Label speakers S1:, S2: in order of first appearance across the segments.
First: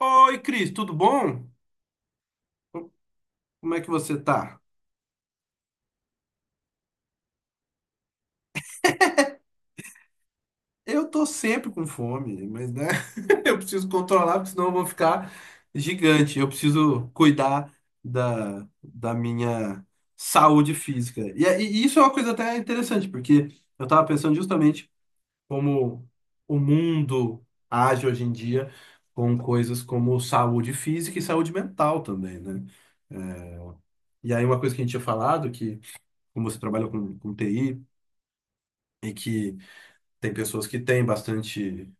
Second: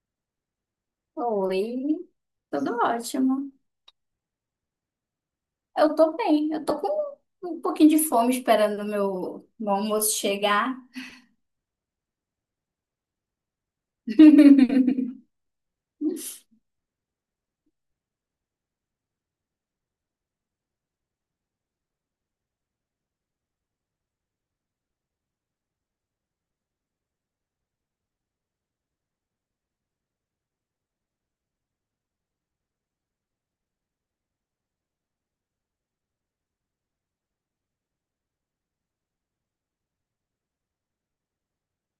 S1: Oi, Cris, tudo bom?
S2: Oi, tudo ótimo.
S1: Como é que você tá?
S2: Eu tô bem, eu tô com um pouquinho de fome esperando o meu, almoço chegar.
S1: Eu tô sempre com fome, mas né, eu preciso controlar, porque senão eu vou ficar gigante. Eu preciso cuidar da minha saúde física. E isso é uma coisa até interessante, porque eu tava pensando justamente como o mundo age hoje em dia com coisas como saúde física e saúde mental também, né? É, E aí uma coisa que a gente tinha falado, que como você trabalha com TI. Tem pessoas que têm bastante,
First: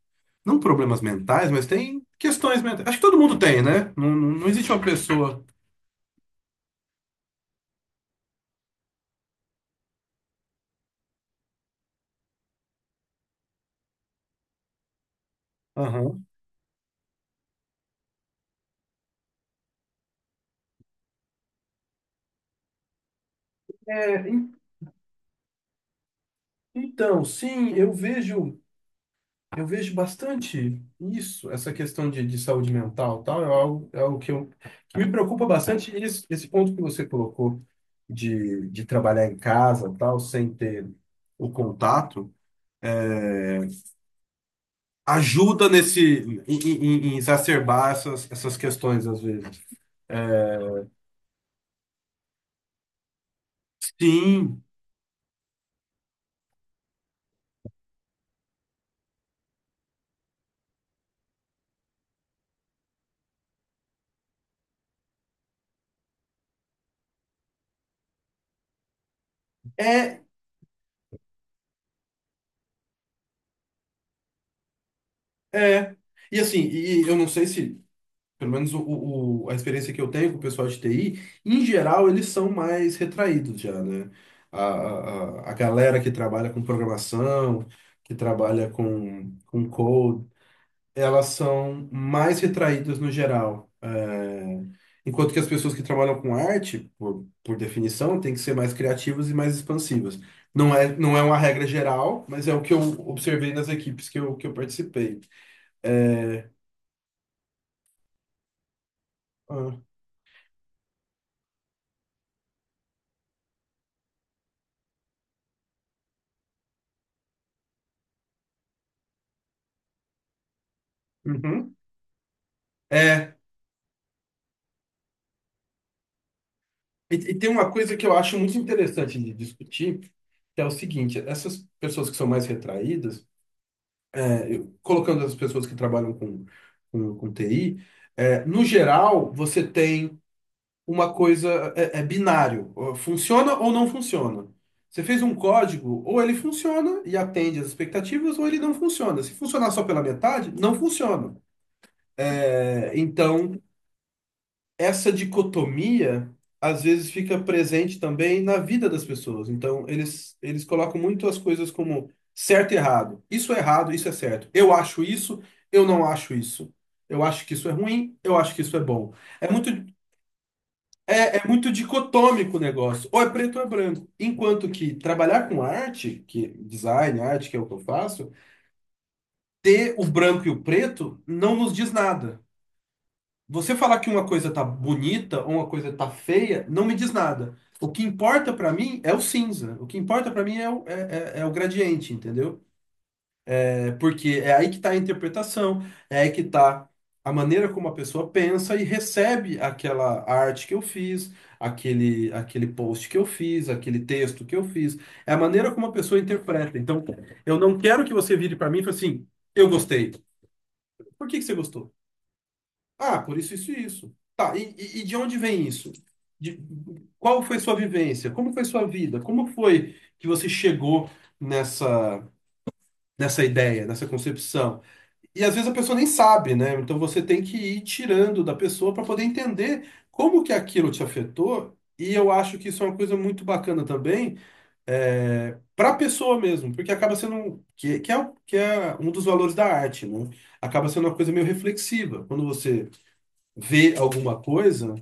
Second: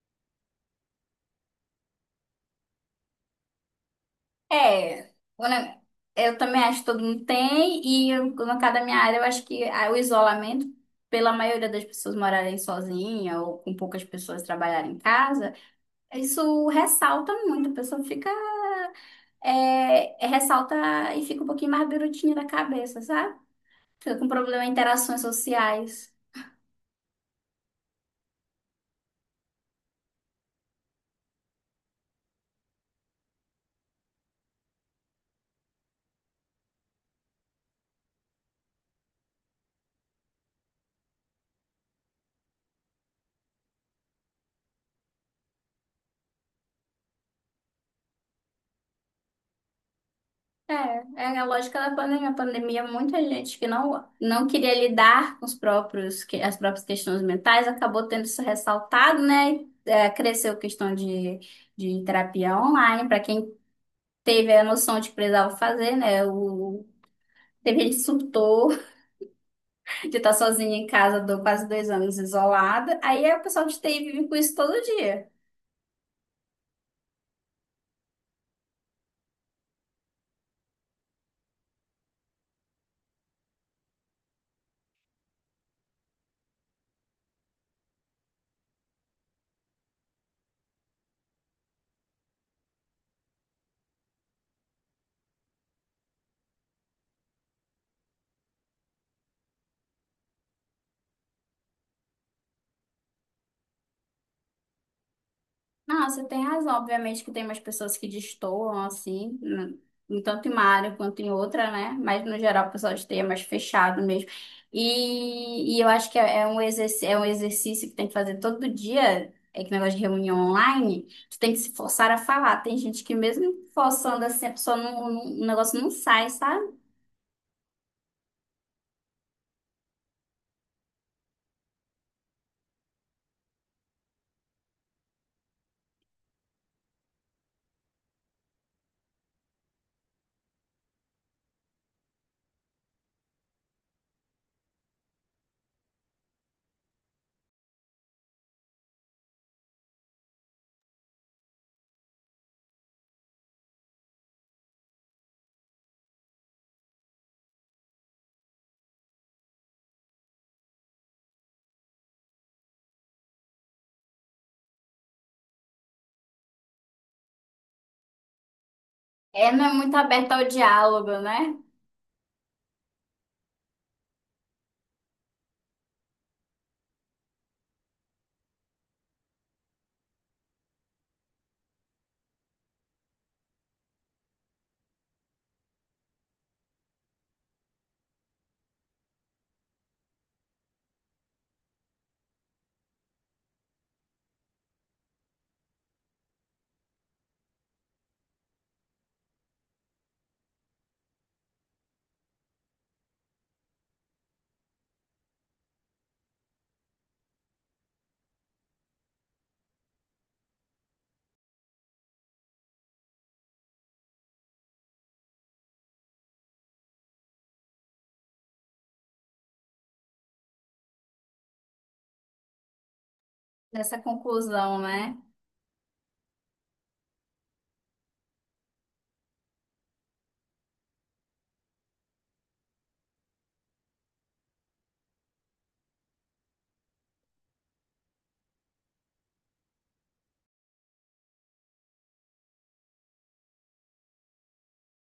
S1: não problemas mentais, mas tem questões mentais. Acho que todo mundo tem, né? Não existe uma
S2: É,
S1: pessoa.
S2: né, eu também acho que todo mundo tem, e eu, no caso da minha área, eu acho que o isolamento, pela maioria das pessoas morarem sozinha ou com poucas pessoas trabalharem em casa,
S1: Aham.
S2: isso ressalta muito, a pessoa fica, ressalta e fica um pouquinho mais birutinha da cabeça, sabe? Fica com
S1: É, en-
S2: problema em interações sociais.
S1: então, sim, eu vejo bastante isso, essa questão de saúde mental, e tal, é algo que me preocupa bastante. Esse ponto que você colocou de trabalhar em casa, tal, sem ter o contato, ajuda nesse em, em- em- em exacerbar essas questões às vezes.
S2: É, é a lógica da pandemia. A pandemia, muita gente que não
S1: Sim,
S2: queria lidar com as próprias questões mentais acabou tendo isso ressaltado, né? É, cresceu a questão de terapia online, para quem teve a noção de que precisava fazer, né? Teve gente que surtou de
S1: é,
S2: estar sozinha em casa quase dois anos isolada. Aí é o pessoal de TI vive com isso todo dia.
S1: É. E assim, e eu não sei se, pelo menos a experiência que eu tenho com o pessoal de TI, em geral eles são mais retraídos já, né? A galera que trabalha com programação, que trabalha com code, elas são mais retraídas no geral. É, Enquanto que as pessoas que trabalham com arte, por definição, têm que ser mais criativas e mais expansivas. Não é uma regra geral, mas é o que eu observei nas equipes que eu participei.
S2: Não, você tem
S1: É,
S2: razão. Obviamente que tem umas pessoas que destoam, assim,
S1: Ah,
S2: em tanto em uma área quanto em outra, né? Mas, no geral, o pessoal esteja mais fechado mesmo. E eu acho que é um exercício, é um exercício que tem que fazer todo dia, é que negócio de reunião online, tu tem que se
S1: uhum.
S2: forçar a falar. Tem gente que
S1: É,
S2: mesmo forçando assim, a pessoa o negócio não sai, sabe?
S1: e tem uma coisa que eu acho muito interessante de discutir, que é o seguinte, essas pessoas que são mais retraídas, colocando as pessoas que trabalham com TI, é, no geral, você tem uma coisa, é binário, ó, funciona ou não funciona. Você fez um código, ou ele funciona e atende às expectativas, ou ele não funciona. Se funcionar só pela metade, não funciona. É, então, essa dicotomia às vezes fica presente também na vida das pessoas. Então, eles colocam muito as coisas como certo e errado. Isso é errado, isso é certo. Eu acho isso, eu não acho isso. Eu acho que isso é ruim, eu acho que isso é bom. É
S2: É, não
S1: muito,
S2: é muito aberta ao diálogo,
S1: é
S2: né?
S1: muito dicotômico o negócio. Ou é preto ou é branco. Enquanto que trabalhar com arte, que design, arte, que é o que eu faço, ter o branco e o preto não nos diz nada. Você falar que uma coisa tá bonita ou uma coisa tá feia não me diz nada. O que importa pra mim é o cinza. O que importa pra mim é o gradiente, entendeu? É porque é aí que tá a interpretação, é aí que tá a maneira como a pessoa pensa e recebe aquela arte que eu fiz, aquele post que eu fiz, aquele texto que eu fiz. É a maneira como a pessoa interpreta. Então, eu não quero que você vire pra mim e fale assim, eu gostei. Por que que você gostou? Ah, por isso, isso e isso. Tá, e de onde vem isso? De- qual foi sua vivência? Como foi sua vida? Como foi que você chegou nessa, nessa ideia,
S2: Nessa
S1: nessa
S2: conclusão,
S1: concepção?
S2: né?
S1: E às vezes a pessoa nem sabe, né? Então você tem que ir tirando da pessoa para poder entender como que aquilo te afetou. E eu acho que isso é uma coisa muito bacana também, é, para a pessoa mesmo, porque acaba sendo que é um dos valores da arte, né? Acaba sendo uma coisa meio reflexiva. Quando você ver alguma coisa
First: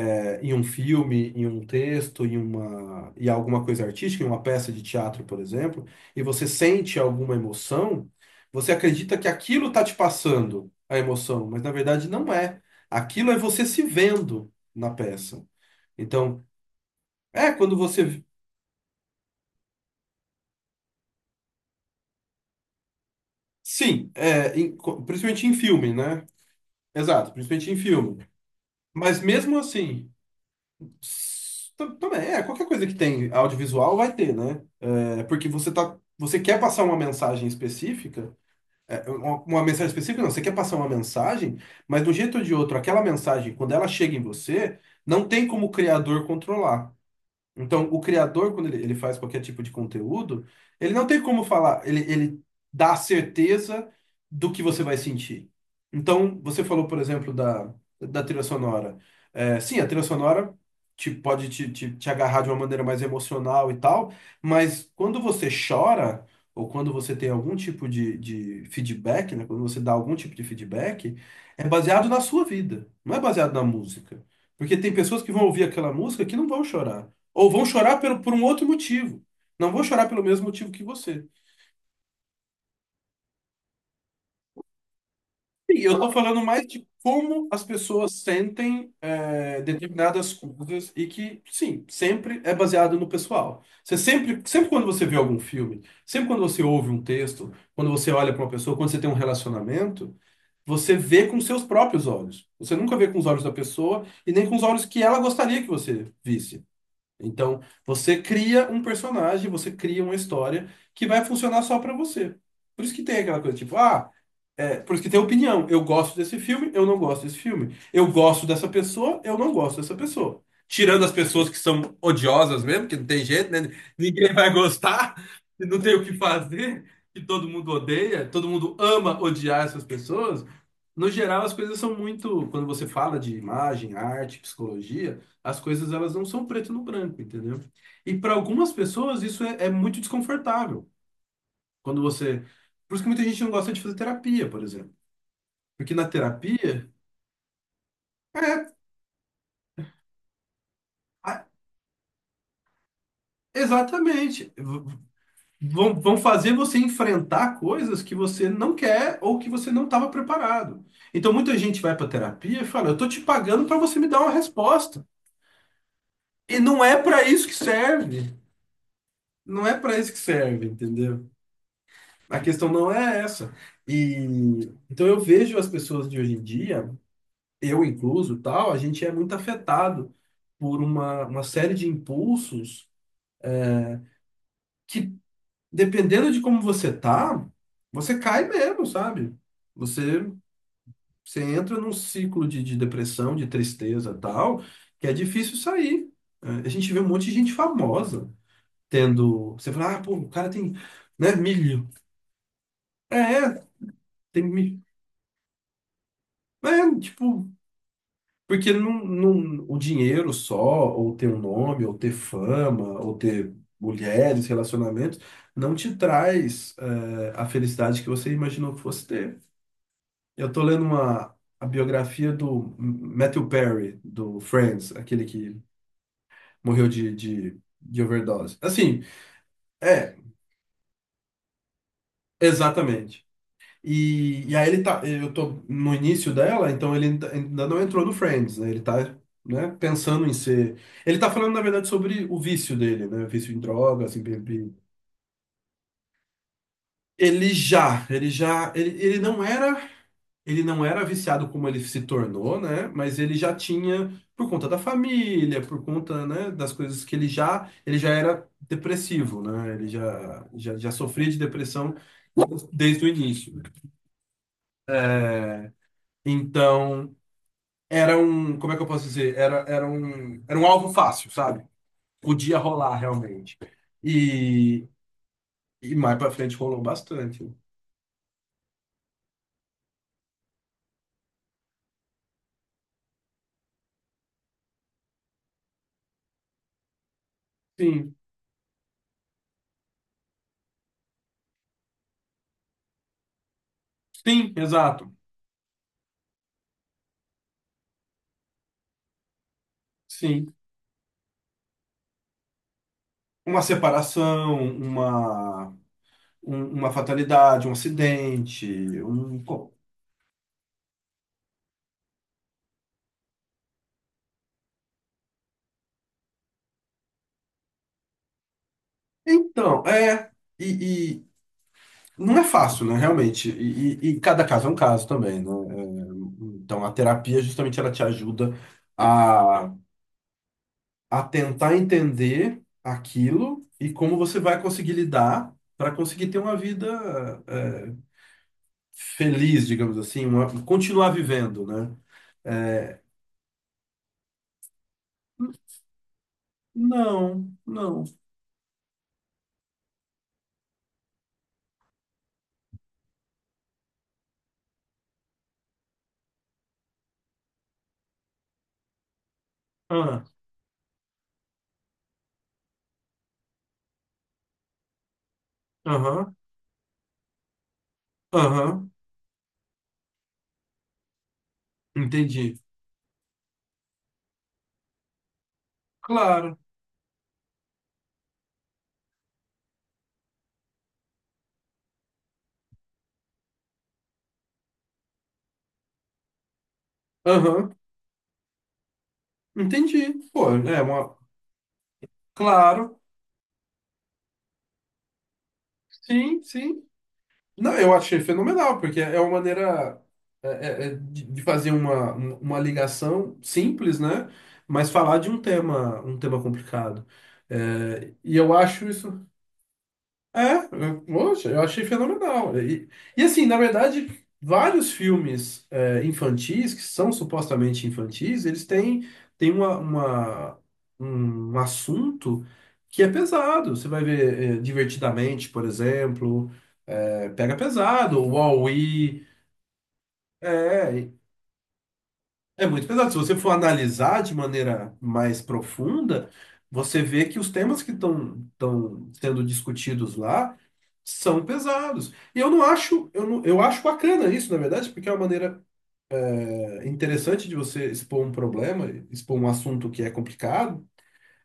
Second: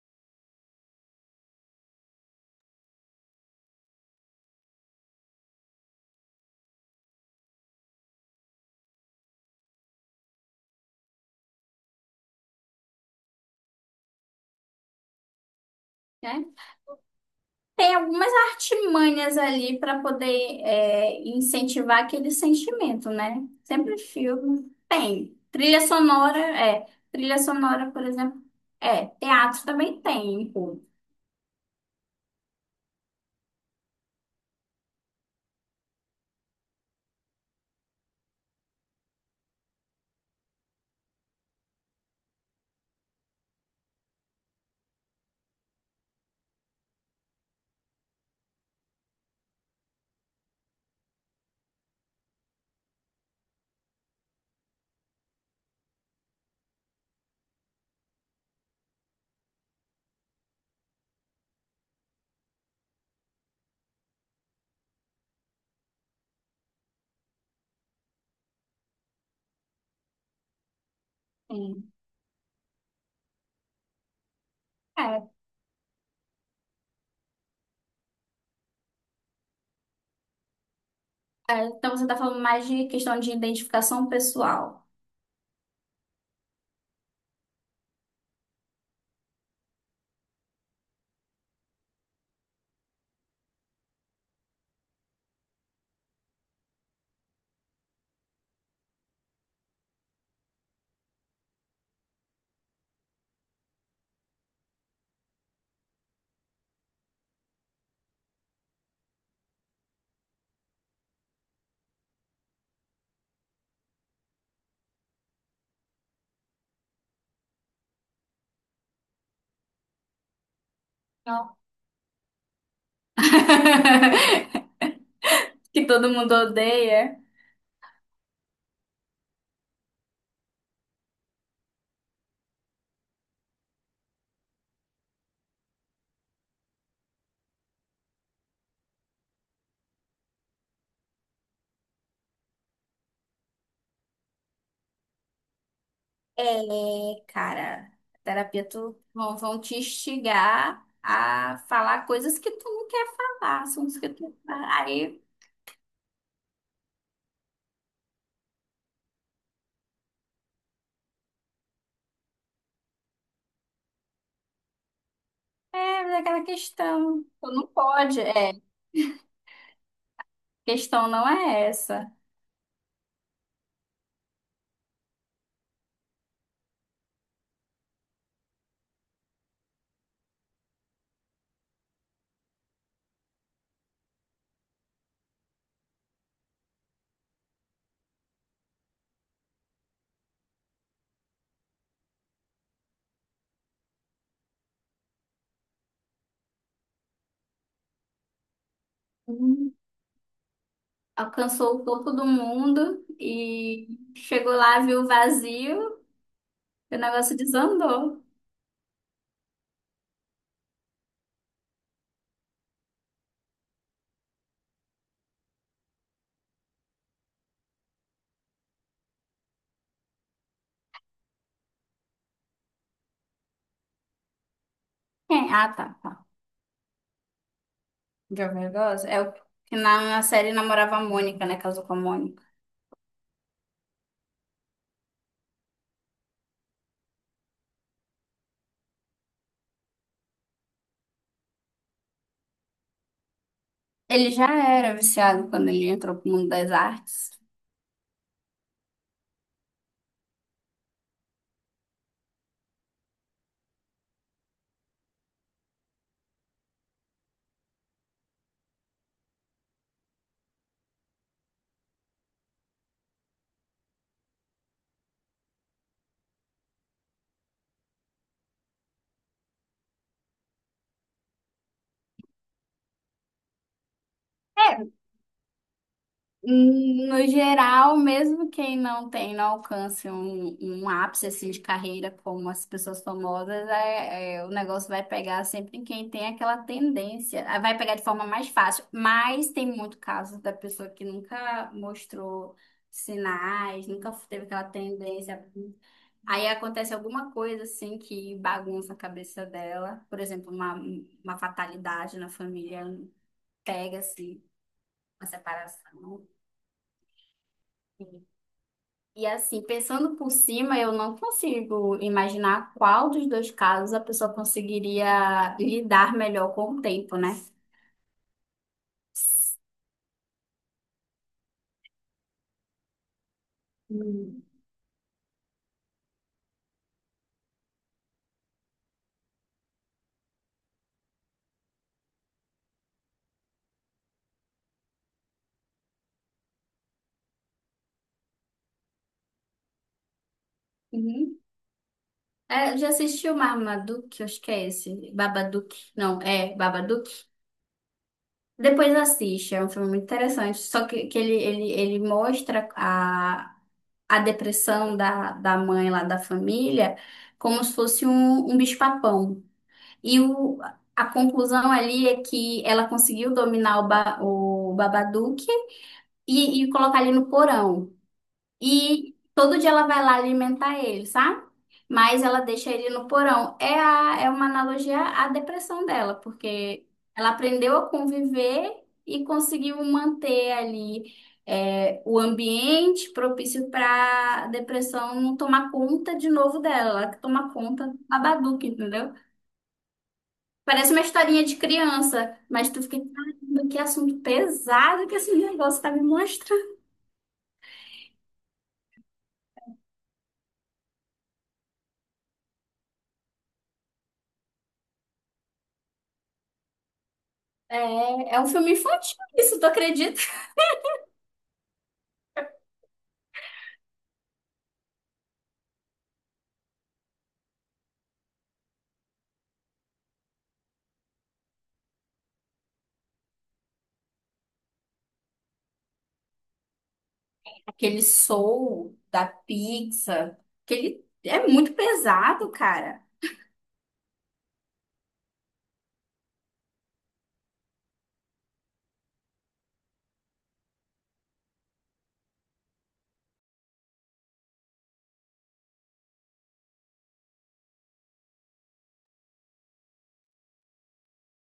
S1: em um filme, em um texto, em uma e alguma coisa artística, em uma peça de teatro, por exemplo, e você sente alguma emoção, você acredita que aquilo está te passando a emoção, mas na verdade não é. Aquilo é você se vendo na peça. Então,
S2: É.
S1: é quando
S2: Tem
S1: você
S2: algumas artimanhas ali para poder incentivar aquele sentimento, né? Sempre
S1: sim,
S2: filme tem.
S1: principalmente em
S2: Trilha
S1: filme, né?
S2: sonora, é.
S1: Exato,
S2: Trilha
S1: principalmente em
S2: sonora, por
S1: filme.
S2: exemplo, é.
S1: Mas mesmo
S2: Teatro também
S1: assim,
S2: tem, pô.
S1: também é qualquer coisa que tem audiovisual vai ter, né? É porque você tá, você quer passar uma mensagem específica, uma mensagem específica não, você quer passar uma mensagem, mas de um jeito ou de outro, aquela mensagem, quando ela chega em você, não tem como o criador controlar. Então, o criador, quando ele faz qualquer tipo de conteúdo, ele não tem como falar, ele dá a certeza do que você vai sentir. Então, você falou, por exemplo, da trilha sonora. É, sim, a trilha sonora pode te agarrar de uma maneira mais emocional e tal, mas quando você chora, ou quando você tem algum tipo de feedback, né, quando você dá algum tipo de feedback, é
S2: Tem.
S1: baseado na sua vida, não é baseado na música. Porque tem pessoas
S2: É.
S1: que vão ouvir aquela música que não vão chorar. Ou vão chorar por um outro motivo. Não vou chorar pelo mesmo motivo que você.
S2: É, então você tá falando mais de questão de identificação pessoal.
S1: E eu tô falando mais de como as pessoas sentem é, determinadas coisas e que, sim, sempre é baseado no pessoal. Você sempre quando você vê algum filme, sempre quando você ouve um texto, quando você olha para uma pessoa, quando você tem um relacionamento, você vê com seus próprios olhos. Você nunca vê com os olhos da pessoa e nem com os olhos que ela gostaria que você visse. Então, você cria um personagem, você cria uma história que vai funcionar só pra você. Por isso que tem aquela coisa tipo, ah, é, por isso que tem opinião. Eu gosto desse filme, eu não gosto desse filme. Eu gosto dessa pessoa, eu não gosto dessa pessoa. Tirando as pessoas
S2: Não.
S1: que são odiosas mesmo, que não tem jeito, né? Ninguém vai gostar, e não
S2: Que
S1: tem o
S2: todo
S1: que
S2: mundo
S1: fazer,
S2: odeia.
S1: que todo mundo odeia, todo mundo ama odiar essas pessoas. No geral, as coisas são muito. Quando você fala de imagem, arte, psicologia, as coisas elas não são preto no branco, entendeu? E para algumas pessoas isso é muito desconfortável. Quando você. Por isso que muita gente não gosta de fazer terapia, por exemplo. Porque na terapia,
S2: É, cara, terapia
S1: é,
S2: tu vão te instigar
S1: a-
S2: a falar coisas que tu não quer falar, assuntos que tu
S1: exatamente.
S2: aí
S1: Vão, vão fazer você enfrentar coisas que você não quer ou que você não estava preparado. Então muita gente vai para terapia e fala, eu tô te pagando para você me dar uma resposta.
S2: é aquela
S1: E não é para
S2: questão,
S1: isso
S2: tu
S1: que
S2: não pode,
S1: serve. Não é para isso que serve,
S2: questão
S1: entendeu?
S2: não é essa.
S1: A questão não é essa. E então eu vejo as pessoas de hoje em dia, eu incluso, tal, a gente é muito afetado por uma série de impulsos que dependendo de como você tá, você cai mesmo, sabe? Você, você entra num ciclo de depressão, de tristeza e tal, que é difícil sair. É, a gente vê um monte de gente famosa tendo. Você
S2: Hum.
S1: fala, ah, pô, o cara tem, né,
S2: Alcançou o
S1: milho.
S2: topo do mundo
S1: É, é,
S2: e
S1: tem
S2: chegou lá,
S1: milho.
S2: viu o vazio, e
S1: É,
S2: o negócio
S1: tipo,
S2: desandou.
S1: porque não, não, o dinheiro só, ou ter um nome, ou ter fama, ou ter mulheres, relacionamentos, não te traz, é, a felicidade que você imaginou que fosse ter. Eu tô lendo uma a biografia do Matthew Perry, do Friends, aquele
S2: É,
S1: que
S2: ah, tá, tá.
S1: morreu de
S2: de
S1: overdose.
S2: viu
S1: Assim,
S2: É o que na,
S1: é,
S2: na série namorava a Mônica, né? Casou com a Mônica.
S1: exatamente. E aí ele tá, eu tô no início dela, então ele ainda não entrou no Friends, né? Ele tá, né, pensando em ser. Ele tá falando, na verdade, sobre o vício dele, né? Vício em drogas.
S2: Ele já era viciado quando ele entrou pro mundo das artes.
S1: Ele já, ele já, ele, ele não era, ele não era viciado como ele se tornou, né? Mas ele já tinha, por conta da família, por conta, né, das coisas que ele já era depressivo, né? Ele já sofria de depressão desde o início. Então, era um, como é que eu posso dizer? Era um alvo fácil, sabe? Podia rolar realmente.
S2: É,
S1: E, e mais pra frente rolou
S2: no
S1: bastante.
S2: geral, mesmo quem não tem, não alcance um ápice assim, de carreira como as pessoas famosas, o negócio vai pegar sempre em quem tem aquela tendência. Ah, vai pegar de
S1: Sim,
S2: forma mais fácil, mas tem muito caso da pessoa que nunca mostrou sinais, nunca teve
S1: sim,
S2: aquela
S1: exato.
S2: tendência. Aí acontece alguma coisa assim que bagunça a cabeça dela, por exemplo,
S1: Sim.
S2: uma fatalidade na família,
S1: Uma
S2: pega assim,
S1: separação,
S2: uma
S1: uma,
S2: separação.
S1: uma fatalidade, um acidente,
S2: E
S1: um...
S2: assim,
S1: co-
S2: pensando por cima, eu não consigo imaginar qual dos dois casos a pessoa conseguiria lidar melhor com o tempo, né?
S1: Então, é, e não é fácil, né, realmente, e
S2: Hum.
S1: cada caso é um caso também, né. É, então a terapia justamente ela te ajuda a, a tentar entender aquilo e como você vai conseguir lidar para conseguir ter uma vida é, feliz, digamos assim, uma- continuar
S2: Uhum.
S1: vivendo, né?
S2: É, já assistiu Marmaduke? Acho que é esse. Babadook. Não, é Babadook.
S1: Não, não.
S2: Depois assiste, é um filme muito interessante. Só que ele mostra a depressão da mãe lá da família como se fosse um bicho-papão. E
S1: Ah,
S2: o, a conclusão ali é que ela conseguiu dominar o Babadook
S1: aham,
S2: e colocar ele no porão.
S1: aham.
S2: E todo dia ela vai lá alimentar ele, sabe? Mas ela
S1: Entendi.
S2: deixa ele no porão. É, é uma analogia à depressão dela,
S1: Claro.
S2: porque ela aprendeu a conviver e conseguiu manter ali o ambiente propício para a depressão não tomar conta de novo dela, ela que toma
S1: Aham.
S2: conta do Babadook, entendeu?
S1: Entendi. Pô, é
S2: Parece uma
S1: uma.
S2: historinha de criança, mas tu fica,
S1: Claro.
S2: caramba, que assunto pesado que esse negócio tá me
S1: Sim,
S2: mostrando.
S1: sim. Não, eu achei fenomenal, porque é uma maneira de fazer uma ligação simples, né? Mas falar de um tema complicado. É, e
S2: É, é um
S1: eu
S2: filme
S1: acho
S2: infantil,
S1: isso.
S2: isso, tu acredita?
S1: Poxa, eu achei fenomenal. E, assim, na verdade, vários filmes é, infantis, que são supostamente infantis, têm uma- um assunto que é pesado. Você vai ver é, Divertidamente, por exemplo, é, pega
S2: Aquele
S1: pesado, o
S2: Soul
S1: Wall-E,
S2: da Pixar, que ele
S1: é,
S2: é muito pesado,
S1: é muito
S2: cara.
S1: pesado. Se você for analisar de maneira mais profunda, você vê que os temas que estão sendo discutidos lá são pesados. E eu não acho, eu não, eu acho bacana isso, na verdade, porque é uma maneira é, interessante de você expor um problema, expor um assunto que é complicado,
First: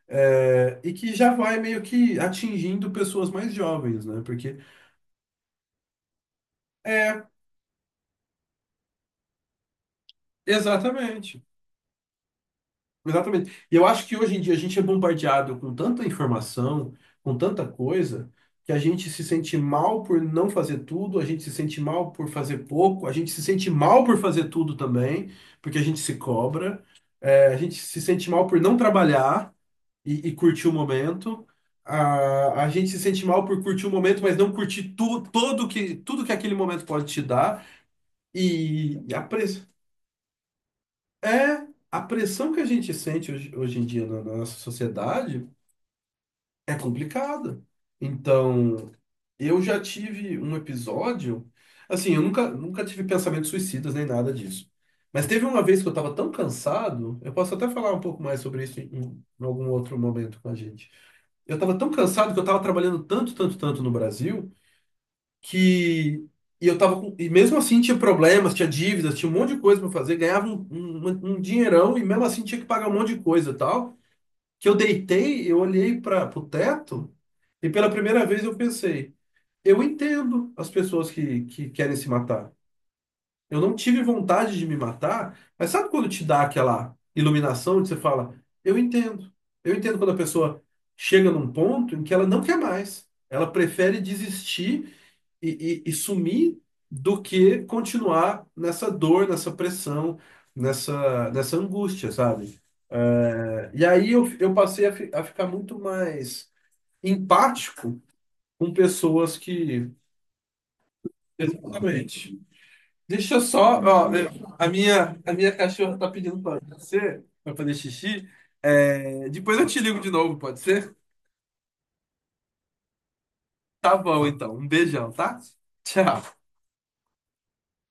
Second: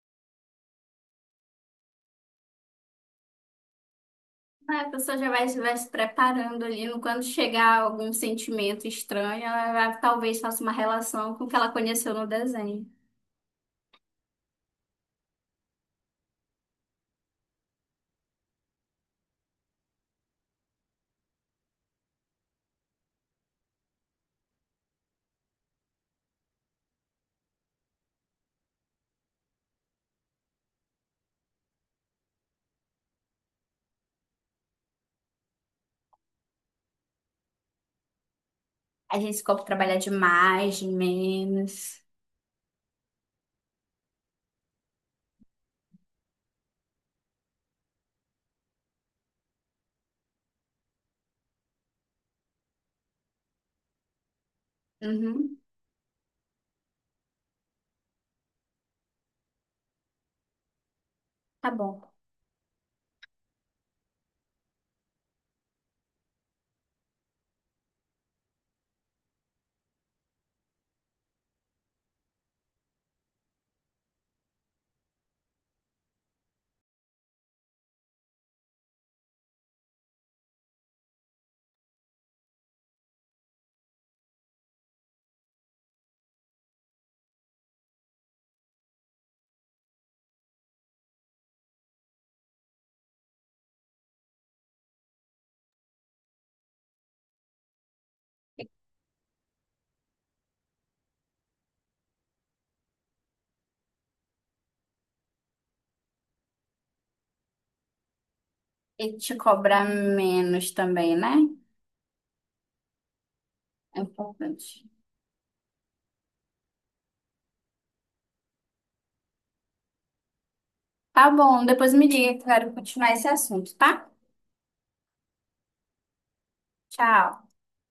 S1: é, e que já vai meio que atingindo pessoas mais jovens, né? Porque
S2: Ah, a pessoa já vai, se preparando ali, quando
S1: é,
S2: chegar algum sentimento estranho, talvez faça uma relação
S1: exatamente.
S2: com o que ela conheceu no desenho.
S1: Exatamente. E eu acho que hoje em dia a gente é bombardeado com tanta informação, com tanta coisa, que a gente se sente mal por não fazer tudo, a gente se sente mal por fazer pouco, a gente se sente mal por fazer tudo também, porque a gente se cobra. É, a gente se sente mal por não trabalhar e curtir o momento. A gente se sente mal por curtir o momento, mas não curtir tudo que aquele momento pode te dar. E
S2: A
S1: a
S2: gente ficou pra
S1: press...
S2: trabalhar de mais, de
S1: é a
S2: menos.
S1: pressão que a gente sente hoje em dia na nossa sociedade é complicada. Então, eu já tive um episódio, assim, eu nunca tive pensamentos suicidas nem nada disso. Mas teve
S2: Uhum,
S1: uma vez que eu estava tão cansado, eu posso até falar um pouco mais sobre isso em algum outro momento com a gente. Eu
S2: tá
S1: estava tão
S2: bom.
S1: cansado que eu estava trabalhando tanto no Brasil que e eu tava com, e mesmo assim tinha problemas, tinha dívidas, tinha um monte de coisa para fazer, ganhava um dinheirão e mesmo assim tinha que pagar um monte de coisa e tal. Que eu deitei, eu olhei para o teto e pela primeira vez eu pensei eu entendo as pessoas que querem se matar. Eu não tive vontade de me matar, mas sabe quando te dá aquela iluminação onde você fala, eu entendo. Eu entendo quando a pessoa chega num ponto em que ela não quer mais. Ela prefere desistir e sumir do que continuar nessa dor, nessa pressão, nessa angústia, sabe? É, eu passei a ficar muito mais empático com
S2: E te
S1: pessoas
S2: cobrar
S1: que.
S2: menos também, né?
S1: Exatamente. Deixa eu só,
S2: É
S1: ó, é,
S2: importante.
S1: a minha cachorra tá pedindo pra fazer xixi. É, depois eu te ligo de novo, pode ser?
S2: Tá bom, depois me diga que eu quero continuar esse assunto,
S1: Tá
S2: tá?
S1: bom, então. Um beijão, tá? Tchau.
S2: Tchau.